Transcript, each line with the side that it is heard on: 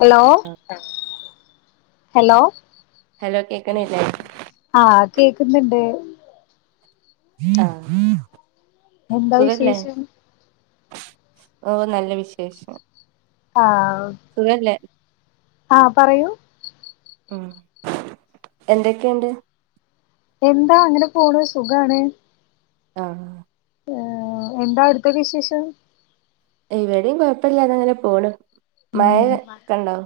left: Hello hello
right: hello കേക്കണില്ലേ
left: ആഹ് കേക്ക്ന്ന്ണ്ട്
right: ആഹ്
left: എന്താ
right: സുഖല്ലേ
left: വിശേഷം
right: ഓ നല്ല വിശേഷം
left: ആഹ്
right: സുഖല്ലേ
left: ആഹ് പറയൂ
right: ഉം എന്തെക്കെയുണ്ട്
left: എന്താ അങ്ങനെ പോണ് സുഖാണ്
right: ആഹ്
left: ഏഹ് എന്താ അവ്ട്ത്തെ വിശേഷം
right: ഇവടിം കാെയപല്ലാതങ്ങനെ പോണ് മഴ ഒക്കെ ഒണ്ടോ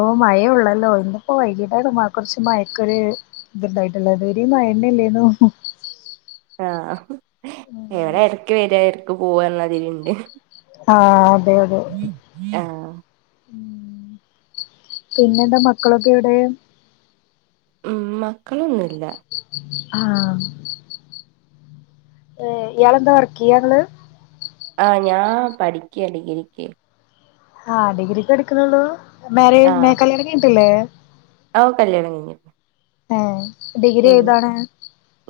left: ഓ മയെ ഒള്ളല്ലോ ഇന്നിപ്പോ വൈകീട്ടാണ് മഴകെറച്ച് മയക്കൊര് ഇത്ണ്ടായിട്ടുള്ള ഇതുവരെ മഴതന്നലാരുന്നോ
right: ആഹ് എവടെ ഇടക്ക് വരിക ഇടക്ക് പോവ എന്നതില്ണ്ട്
left: ആഹ് അതെ അതെ
right: ആഹ്
left: ഉം പിന്നെ എന്താ മക്കളൊക്കെ എവിടെ
right: ഉം മക്കളൊന്നുല്ല
left: ആഹ് ഏഹ് ഇയാളെന്താ വർക്കി യ്യാ ഇങ്ങള്
right: ആ ഞാ പഠിക്ക ഡിഗ്രിക്ക്
left: ആ ഡിഗ്രിക്കടിക്ക്ണൊള്ളൂ [unintelligible] മേ
right: ആഹ്
left: കല്യാണകഴിഞ്ഞിട്ടില്ലെ
right: ഓ കല്യാണകഴിഞ്ഞ്
left: ഏഹ് ഡിഗ്രി ഏതാണ്?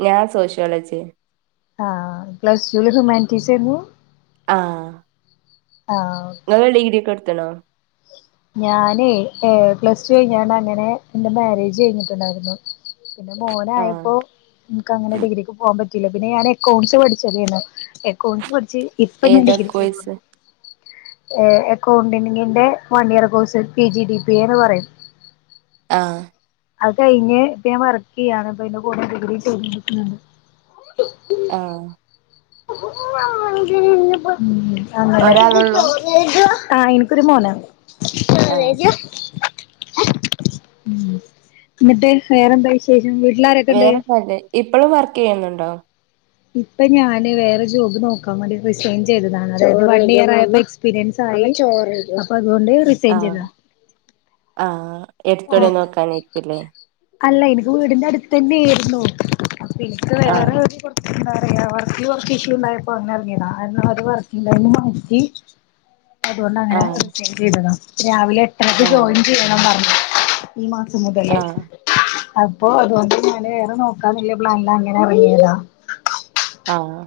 right: ഞാൻ സോഷ്യോളജി.
left: ആഹ് പ്ലസ്റ്റൂല് ഹുമാൻ ടീസെര്ന്നു.
right: ആഹ്
left: ആഹ് ഓക്കെ
right: ങ്ങള് ഡിഗ്രിയൊക്കെട്ത്ത്ണോ?
left: ഞാനേ ഏ പ്ലസ് ടു കയ്ഞ്ഞാണ്ടങ്ങനെ ൻ്റെ മേരേജഴിഞ്ഞിട്ടുണ്ടായിരുന്നു. പിന്നെ
right: ആഹ്
left: മോനായപ്പോ ക്കങ്ങനെ ഡിഗ്രിക്ക് പോം പറ്റില്ല പിന്നെ ഞാന് എക്കൗണ്ട്സ് പഠ്ച്ചതേന്നു എക്കൗണ്ട്സ് പഠ്ച്ച്. ഇപ്പ ഞാ
right: ഏതാ
left: ഡിഗ്രിരി ചെയ്തോണ്ട്
right: കോഴ്സ്
left: ഏഹ് എക്കൗണ്ടിണ്ണിങ്ങിന്റെ one year course P G D P A ന്ന് പറയും.
right: ആഹ്
left: അത് കയ്ഞ് പ്പഞാ വർക്കെയ്യാണ് പ്പഐന്റെ കൂടെ ഡിഗ്രി ചെയ് -
right: ആഹ്.
left: ഉം അങ്ങനെ.
right: ഒരാളൊള്ളൂ
left: ആ ഇൻകൊരു മോനാ
right: ആഹ്
left: ന്നിട്ട് വേറെന്താ വി [unintelligible]
right: വേറെക്കല്ലേ ഇപ്പളും വർക്കെയ്യുന്നുണ്ടോ?
left: ഇപ്പൊ ഞാന് വേറെ ജോബ് നോക്കാവേണ്ടി റിസൈൻ ചെയ്തതാണ് അത് വണ്ണിയിറായപ്പൊ പിരീട്സായി അപ്പൊ അതുകൊണ്ട് റി
right: ആ ആ എടുത്തോടെ
left: ഉം
right: നോക്കാനായിരിക്കുല്ലേ
left: അല്ല ഇൻക്ക് വീടിന്റടുത്തന്നെര്ന്നു അപ്പിൻക്ക്
right: ആഹ്
left: വേറൊരു കൊർ എന്താറ്യ വർക്കികൊർച്ച് ഇഷ്യൂണ്ടായപ്പോ അങ്ങനെർങ്ങ്യതാ ആര്ണ അത് വർക്കിങ്ട്ടൈമ് മാറ്റി- [inaudible] അതുകൊണ്ടങ്ങനെ
right: ആഹ്
left: റിസൈൻ ചെയ്തതാ രാവിലെ എട്ടരക്ക്
right: ആഹ്
left: ജോയിൻചെയ്യണം പർഞ്ഞ്. ഈമാസം മുതല്
right: ആഹ്
left: അപ്പൊ അതോണ്ട് ഞാന് വേറെ നോക്കാന്നില്ല പ്ലാൻലങ്ങനെ എറങ്ങ്യതാ.
right: ആഹ്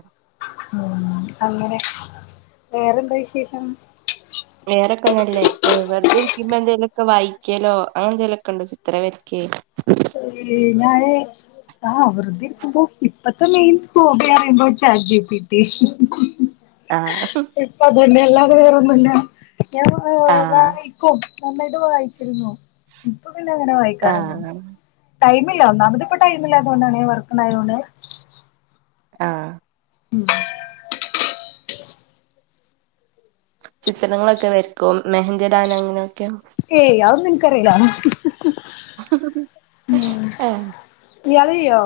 left: മ് അങ്ങനെ വേറെന്തവിശേഷം
right: വേറെക്കെ നല്ല എ വെർതിരിക്കുമ്പ ന്തേലൊക്കെ വായിക്കലൊ അങ്ങനെന്തെലൊക്കെണ്ടോ ചിത്ര വര്ക്കേ.
left: ഉം ഞാന്. ആ വെറുതെരിക്കുമ്പോ ഇപ്പത്തെ മെയിൻ ഹോബിയാണ് [unintelligible]
right: ആഹ്.
left: ഇപ്പത് തന്നെ അല്ലാതെ വേറൊന്നുല്ല.
right: ആഹ്
left: ക്കും നന്നായിട്ട് വായിച്ചിരുന്നു ഇപ്പൊപിന്നെങ്ങനെ വായിക്കാറൊന്നു
right: ആഹ്
left: ടൈമില്ല ഒന്നാമതിപ്പൊടൈമില്ലാതോണ്ടാണ് വർക്ക്ണ്ടായതോണ്ട്
right: ആഹ്
left: ഉം.
right: ചിത്രങ്ങളൊക്കെ വെര്ക്കും മെഹന്തിടാനങ്ങനെയൊക്കെ.
left: ഏയ് അവൊന്നിൻക്കറീലാ ഉം.
right: ആഹ്
left: ഇയാളെയ്യോ?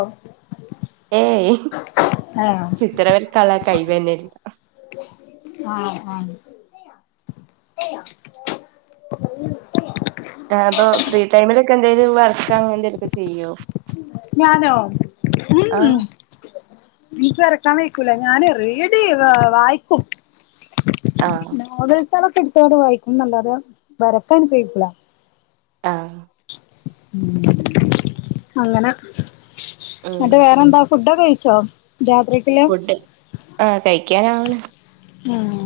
right: ഏയ് ചിത്രവരക്കാള [unintelligible]
left: ആഹ് ആഹ്.
right: ടാബൊ ഫ്രീ ടൈമിലൊക്കെന്തേലും വർക്കങ്ങനെന്തെലൊക്കെ ചെയ്യോ?
left: ഞാനോ ഇം
right: ആഹ്
left: ഇം. ഇൻക്ക് വരക്കാവൈക്കൂല ഞാൻ റീഡെയ്യും വായിക്കും
right: ആഹ്
left: നോവൽസേളൊക്കെ എടുത്തോടെ വായിക്കുംല്ലാതെ വരക്കാനുപയോഗിക്കൂല്ല
right: ആഹ്
left: ഉം അങ്ങനെ
right: ഉം
left: എന്നിട്ട് വേറെന്താ ഫുഡോക്കെ കഴിച്ചോ രാത്രിക്ക്ല്ലേ
right: ആഹ് കഴിക്കാനാവണ്
left: ആഹ്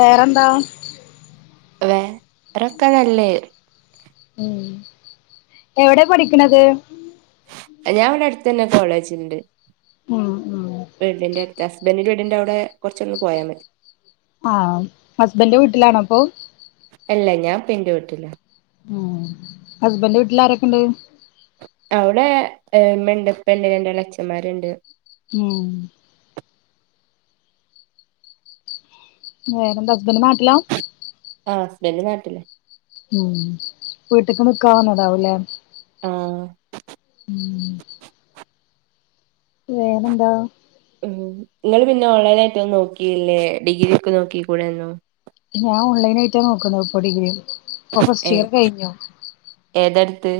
left: വേറെന്താ
right: വേ [unintelligible] നല്ലെ.
left: ഉം എവിടെ പഠിക്കണത്
right: ഞാൻ ഇവിടെ അടുത്തന്നെ കോളേജുണ്ട്
left: ഉം ഉ
right: പെണ്ണിന്റെ ഹസ്ബൻറിന്റെ വീടിന്റെ അവിടെ കുറച്ചങ്ങ്പോയാ മതി
left: ആഹ് ഹസ്ബൻഡന്റെ വീട്ടിലാണ പ്പൊ
right: അല്ല ഞാൻ പിന്റെ വീട്ടിലാ
left: ഉ ഹസ്ബൻഡന്റെ വീട്ടിൽ ആരൊക്കെ ഉണ്ട്
right: അവിടെ ഉമ്മ ണ്ട് ഉപ്പണ്ട് രണ്ട് ഇളെച്ചന്മാരുണ്ട്
left: ഉം വേറെ എന്താ ഹസ്ബന്റ് നാട്ടിലാ
right: ആ ഹസ്ബൻറ് നാട്ടിലാ
left: ഉം വീട്ടിക്ക് നിക്കാവന്നതാവൂലേ
right: ആ
left: വേറെ എന്താ
right: ഉ നിങ്ങള്ൾ പിന്നെ ഓൺലൈൻ ആയിട്ട് ഒന്നും നോക്കില്ലേ ഡിഗ്രി ഒക്കെ നോക്കി കൂടെന്നോ
left: ഞാൻ ഓൺലൈനായിട്ടാ നോക്കുന്നത് ഇപ്പോ ഡിഗ്രി ഇപ്പൊ ഫസ്റ്റ് ഇയർ കഴിഞ്ഞു
right: ഏതാടുത്ത്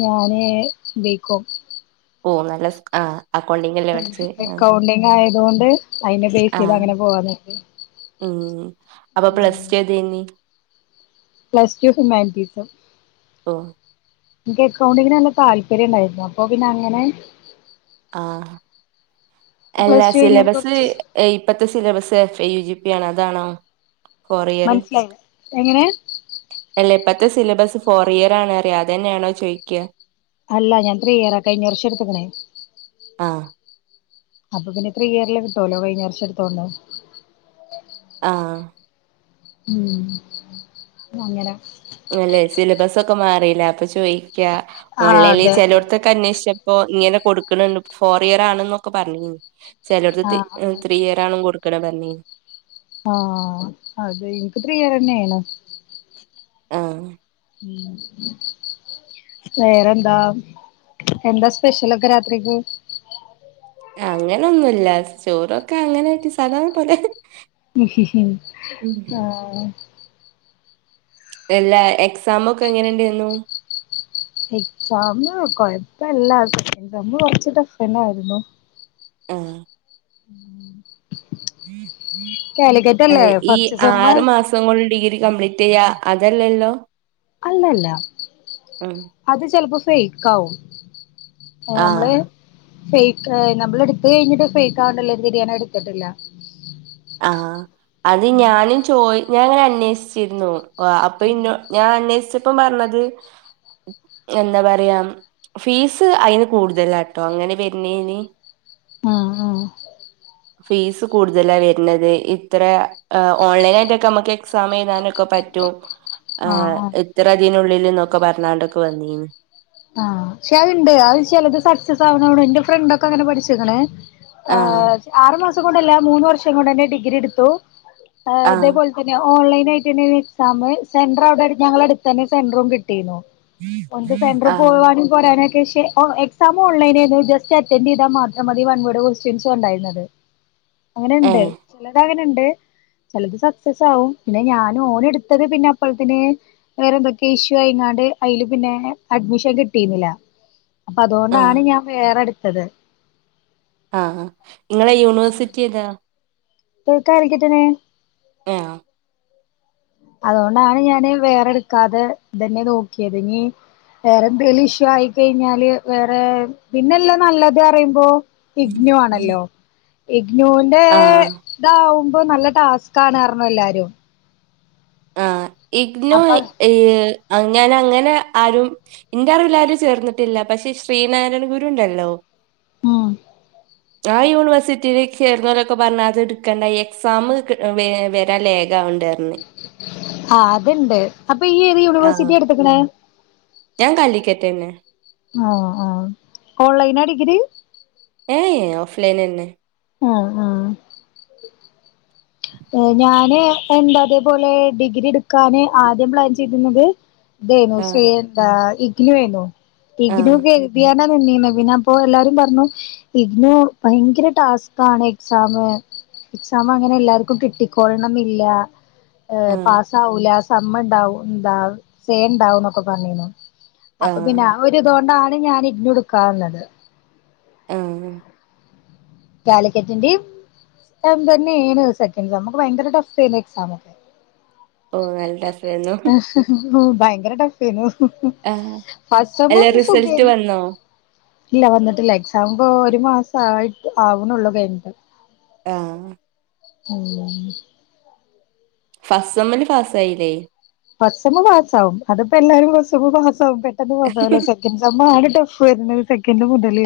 left: ഞാനെ ബിക്കോം
right: ഓ നല്ല സ് ആ അക്കൗണ്ടിങ് അല്ലേ പഠിച്ചേ
left: എക്കൗണ്ടിങ് ആയതൊണ്ട് അയിനെ
right: ആ
left: ബേസിത് അങ്ങനെ പോവാന്ന് കരുതി
right: ഉം അപ്പൊ പ്ലസ്ടു ഏതേ നി
left: പ്ലസ് ടു ഹ്യൂമാനിറ്റീസം
right: ഓ
left: എനിക്ക് അക്കൗണ്ടിങ്ങിന നല്ല താല്പര്യം ഉണ്ടായിരുന്നു അപ്പൊ പിന്നെ അങ്ങനെ
right: ആഹ് എല്ലാ
left: പ്ലസ് ടു കഴിഞ്ഞാൽ
right: സിലബസ്
left: കുറച്ച്
right: ഏ ഇപ്പഴത്തെ syllabus F A U G P ആണ് അതാണോ കൊറിയര്
left: മനസ്സിലായത് എങ്ങനെ
right: അല്ലേ ഇപ്പഴത്തെ സിലബസ് ഫോർ ഇയർ ആണഅറിയ അത്തന്നെയാണോ ചോദിക്കുക
left: അല്ല ഞാൻ ത്രീ ഇയറാ കഴിഞ്ഞർഷം എട്ത്ത്ക്കണേ
right: ആഹ്
left: അപ്പൊ പിന്നെ ത്രീ ഇയറില്ല് കിട്ടുമല്ലോ കഴിഞ്ഞ വർഷംഎടുത്തോണ്ട്
right: ആഹ്
left: ഉം അങ്ങരാ
right: അല്ലെ സിലബസ്ഒക്കെ മാറിയില്ലേഅപ്പൊ ചോദിക്ക
left: ആഹ്
right: ഓൺലൈനിൽ
left: അതെ അതെ
right: ചിലോടത്തൊ ക്ക അന്വേഷിച്ചപ്പോ ഇങ്ങനെ കൊടുക്കണണ്ട് ഫോർ ഇയർ ആണൊക്കെ പറഞ്ഞ കഴിഞ് ചെലടത്ത്
left: ആഹ്
right: ത്രീ ഇയർ ആണും കൊടുക്കണേ പറഞ്ഞ
left: ആഹ്അതെ ഇനക്ക് ത്രീയിയർന്നെയ ആയിരുന്നു
right: [unintelligible]
left: ഉ വേറെന്താ എന്താ സ്പെഷ്യലൊക്കെ രാത്രിക്ക്
right: അങ്ങനൊന്നുല്ല ചോറൊക്ക അങ്ങനെ വക്കും സാധാ പോലെ
left: ഹി ഹി
right: ഉം.
left: ആഹ്
right: എല്ലാ എക്സാമക്കെ എങ്ങനെ ഉണ്ടായിരുന്നു
left: ഉ [inaudible] എക്സാം കൊഴപ്പല്ല സെക്കന്റ് സെമ കൊറച്ച് ടഫ്തന്നെയായിരുന്നു
right: ആഹ്
left: കാലിക്കറ്റ് അല്ലേ ഫസ്റ്റ് സമ്മ്
right: ഇപ്പ മ്മള് ഡിഗ്രി കംപ്ലീറ്റ് ചെയ്യാ അതല്ലല്ലോ
left: അല്ലല്ല
right: ഉം
left: അത് ചെലപ്പോ ഫെയ്ക്കാവും
right: ആഹ്
left: നമ്മള് ഫേക്ക് നമ്മള് എട്ത്ത് കഴിഞ്ഞിട്ട് ഫേക്ക് ആവണ്ടല്ലോന്ന് കര്തി ഞാനത്എടുത്തിട്ടില്ല
right: ആഹ് അത് ഞാനും ചോയ് ഞാന്ങ്ങനെ അന്വേഷിച്ചിരുന്നു ഓ അപ്പൊ ഇന്നോ ഞാൻ അന്വേഷിച്ചപ്പം പറഞ്ഞത് എന്താ പറയാ ഫീസ് അയിന് കൂടുതലാട്ടോ അങ്ങനെ വര് നേന്
left: ആഹ് ആഹ്
right: ഫീസ് കൂടുതലാ വേ എന്നത് ഇത്ര ഓൺലൈനാ യിട്ടൊക്കെ നമ്മക്ക് എക്സാമ് എഴ്താനെക്കെ പറ്റും ആ
left: ആഹ് ആഹ്
right: ഇത്ര ഇതിനുള്ളിൽന്നൊക്കെ പർഞ്ഞാണ്ട് ഒക്കെ വന്നീനി
left: ആഹ് പക്ഷേ അഅ്ണ്ട് അഅ് ചെലത് സക്സസ് ആവണോട് എന്റെ ഫ്രണ്ട് ഒക്കെ അങ്ങനെ പഠിച്ചിക്ക്ണ്‌ ആഹ് ആറു മാസം കൊണ്ടല്ല മൂന്ന് വർഷം കൊണ്ട്ന്നെ ഡിഗ്രി എടുത്തു
right: ആഹ്
left: ഇതേപോലെ പിന്നെ ഓൺലൈൻ ആയിട്ട് തന്നെനി എക്സാം സെന്റർ അവിടെ ഞങ്ങള അടുത്തന്നെ സെന്ററും കിട്ടിര്ന്നു [unintelligible] സെൻട്രറും
right: ആഹ്
left: പോരാനൊക്കെ ക്ഷേ എക്സാം ഓൺലൈനേന്നു ജസ്റ്റ് അറ്റൻഡ് ചെയ്താ മാത്രം മതി വൺ വേഡ് ക്വസ്റ്റ്യൻസ് ഉണ്ടയിരുന്നത് അങ്ങനണ്ട്
right: ഏഹ്
left: ചിലത് അങ്ങനണ്ട് ചിലത് സക്സസ് ആവും പിന്നെ ഞാൻ ഓന് ഇട്ത്തത് പിന്നെ അപ്പഴത്തിന് വേറെ എന്തൊക്കെ ഇഷ്യൂ ആയിങ്ങാണ്ട് അയില് പിന്നെ അഡ്മിഷ ൻക്ക് കിട്ടിയിര്ന്നില്ല അപ്പൊ
right: ആഹ്
left: അതുകൊണ്ടാണ് ഞാൻ വേറെട്ത്തത്
right: ആഹ് ആ നിങ്ങളെ യൂണിവേഴ്സിറ്റി എതാ
left: [unintelligible] ക്കിട്ടനെ
right: ഏ
left: അതുകൊണ്ടാണ് ഞാന് വേറെടുക്കാതെ ഇതന്നെ നോക്കിയത് ഇനി വേറെന്തേലും ഇഷ്യൂ ആയി കഴിഞ്ഞാല് വേറെ പിന്നെല്ലാ നല്ലത് അറിയുമ്പോ ഇഗ്നു ആണല്ലോ ഇഗ്നു
right: ആഹ്
left: താവുമ്പോ നല്ല ടാസ്ക് ആണ് പറ്ഞ്ഞ് എല്ലാരും
right: ആ ഇഗ്നു
left: അപ്പൊ
right: ഈ അങ്ങനെ അങ്ങനെ ആരും ഇന്റെ അറിവ് ലാരും ചേർന്നിട്ടില്ല പക്ഷെ ശ്രീനാരായണ ഗുരു ഉണ്ടല്ലോ
left: മ്
right: ആ യൂണിവേഴ്സിറ്റിയില് ചേർന്നലൊക്കെ പറഞ്ഞ് അത്ട്ക്കണ്ടാ എക്സാം വരാ ലേ രാവുണ്ടേര്ന്ന്
left: ആ അത്ണ്ട് അപ്പൊ ഈ ഏത്
right: ആഹ്
left: യൂണിവേഴ്സിറ്റി എടുത്ത്ക്കണേ
right: ഞാൻ കാലിക്കറ്റന്നെ
left: ആഹ് ആഹ് ഓൺലൈനാ ഡിഗ്രി
right: ഏഅേ ഓഫ് ലൈനന്നെ
left: ആഹ് ആഹ് ഞാന് എന്താ തേ പോലെ ഡിഗ്രി ട്ക്കാന് ആദ്യം പ്ലാൻ ചെയ്തിന്നത് തേനു സേ
right: ആഹ്
left: എന്താ ഇഗ്നു ഏനു
right: ആഹ്
left: ഇഗ്നുക്കൊഴ്തിയാ [unintelligible] പിന്നെ അപ്പോ എല്ലാരും പറ്ഞ്ഞു ഇന്നു ഭയങ്കര ടാസ്ക് ആണ് എക്സാം എക്സാം അങ്ങനെ എല്ലാർക്കും ക്കും കിട്ടിക്കോൾ ണ്ണം ന്ന് ഇല്ല
right: ആഹ്
left: പാസാവൂല സമ്മ് ഇണ്ടാവും ന്താ സേണ്ടാവുംന്നൊക്കെ പറഞ്ഞിനു അപ്പൊ പിന്നെ
right: ആഹ്
left: ആ ഒര് ഇതോണ്ടാണ് ഞാൻ ഇഗ്നു ഇട്ക്കാന്നത്
right: ആഹ്
left: കാലിക്കറ്റിന്റിം അതന്നെയാണ് സെക്കന്റ് സമ്മൊക്കൊ ഭയങ്കര ടഫേയിരുന്നു എക്സാമക്കെ
right: ഓ നല്ല. ടഫായിരുന്നു
left: ഓ ഭയങ്കര ടെഫ് [inaudible]
right: ആഹ് അല്ല റിസൾട്ട് വന്നോ
left: ഇല്ല വന്നിട്ടില്ല. എക്സാപൊ ഒരു മാസയിട്ട് ആവ്ണൊള്ളൂ
right: ആഹ
left: [unintelligible]
right: ഫസ്സമ്മൽ പാസായില്ലേ?
left: ഫസ്സമ്മ ഫാസാവും അതിപ്പോ എല്ലാരും ഫാസാവും പെട്ടെന്ന്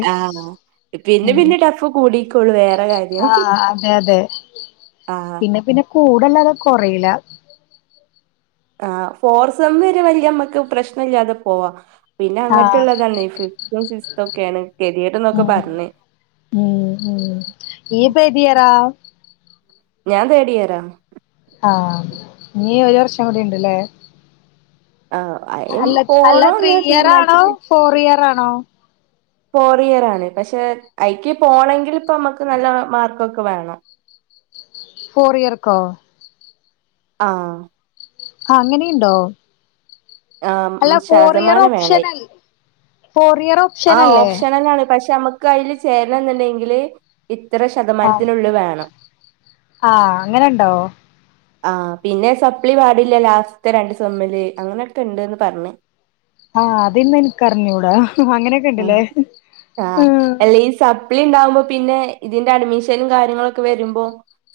right: ആഹ് പിന്നെ
left: [unintelligible]
right: പിന്നെ ടഫ് കൂടിക്കോളൂ വേറെ
left: [unintelligible] ആഹ
right: കാര്യം
left: അതെ അതെ.
right: ആഹ്
left: പിന്നെ പിന്നെ കൂടല്ലാതെ കൊറീല.
right: ആഹ്, ഫോർസം വരെ വലിയ നമ്മക്ക് പ്രശ്ന ഇല്ലാതെ പോവാ. പിന്നെ
left: ആ
right: അങ്ങട്ടുള്ളതാണെ ഈ ഫിഫ്ത്തും സിക്സ്ത്തു ഒക്കെയാണ്. കെതേട്ന്നൊക്കെ
left: ഉം
right: പറഞ്ഞത്.
left: ഉം. ഉം. ഈഇപ്പം ഏതിയറാ?
right: ഞാൻ തേടിയറാ
left: ആഹ നീ ഒരു വർഷം കൂടി ഉണ്ട്ല്ലേ?
right: ആഹ് അയിനും
left: അല്ല അല്ല ത്രീ
right: പോണോന്ന്
left: ഇയർ ആണോ,
right: തീരുമാനിച്ചിട്ട്
left: ഫോർ ഇയർ ആണോ?
right: ഫോറിയറാണ്. പക്ഷെ ഐക്ക് പോണങ്കിൽ ഇപ്പ നമ്മക്ക് നല്ല മാർക്കൊക്കെ വേണം.
left: ഫോറിയർക്കോ?
right: ആഹ്
left: ആഹ അങ്ങനീംണ്ടോ? അല്ല
right: ആഹ്
left: ഫോറിയറും
right: ശതമാനം വേണം
left: ഓപ്ഷനൽ ഫോറിയറും.
right: ആ ഓപ്ഷൻ തന്നെയാണ്. പക്ഷെ നമ്മുക്ക് അയിൽ ചേരാനിന്ടെങ്കിൽ. ഇത്ര
left: ആഹ്
right: ശതമാനത്തിനുള്ളിൽ വേണം.
left: ആഹ്, അങ്ങനെണ്ടോ?
right: ആഹ പിന്നെ സപ്ലി പാടില്ല ലാസ്റ്റ് രണ്ട് സമ്മില്. അങ്ങനെയൊക്കെ ഇണ്ട്ന്ന് പറഞ്ഞ്.
left: ആഹ്, അതിന്നേ ഇനിക്കറിഞ്ഞൂടാ അങ്ങനെ.
right: ആഹ ആഹ അല്ല ഈ സ പ്പളീം ഇണ്ടാകുംബ പിന്നെ ഇതിന്റെ അഡ്മിഷനും കാര്യങ്ങളൊക്കെ വരുമ്പോ.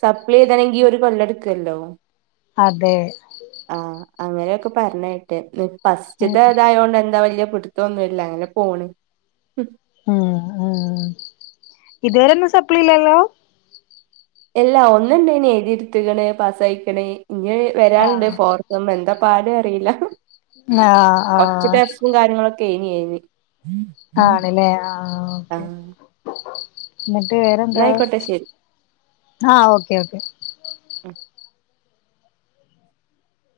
right: സപ്ലൈ എയ്തണെങ്കിൽ ഒരു കൊല്ലടുക്കല്ലോ?
left: അതെ.
right: ആഹ്, അങ്ങനെയൊക്കെ പറഞ്ഞെട്ട്
left: ഉം
right: ഫസ്റ്റിത്തെതായോണ്ട് എന്താ വല്ല്യ ന്നുല്ല അങ്ങനെ പോണ്.
left: അഹ് ആ ഇതുവരെന്നും സപ്ലില്ലല്ലോ?
right: ഇല്ലാ ഒന്നുണ്ടയ്നി എഴുതി ഇട്ത്ക്ണ്. പാസ്സായിക്ണ്. ഇഞ്ഞ് വരാണ്ട്
left: ആഹ്
right: ഫോർ. നമ്മ എന്താ പാട്അറീല്ല.
left: ആഹ ആഹ
right: കാര്യങ്ങളൊക്കെ [unintelligible]
left: ആണ്ല്ലേ ആഹ, ഓക്കെ
right: ആഹ്
left: ഇന്നിട്ട്
right: ന്നാ
left: വേറെന്താ?
right: ആയിക്കോട്ടെ ശരി
left: ആഹ, ഓക്കേ, ഓക്കെ,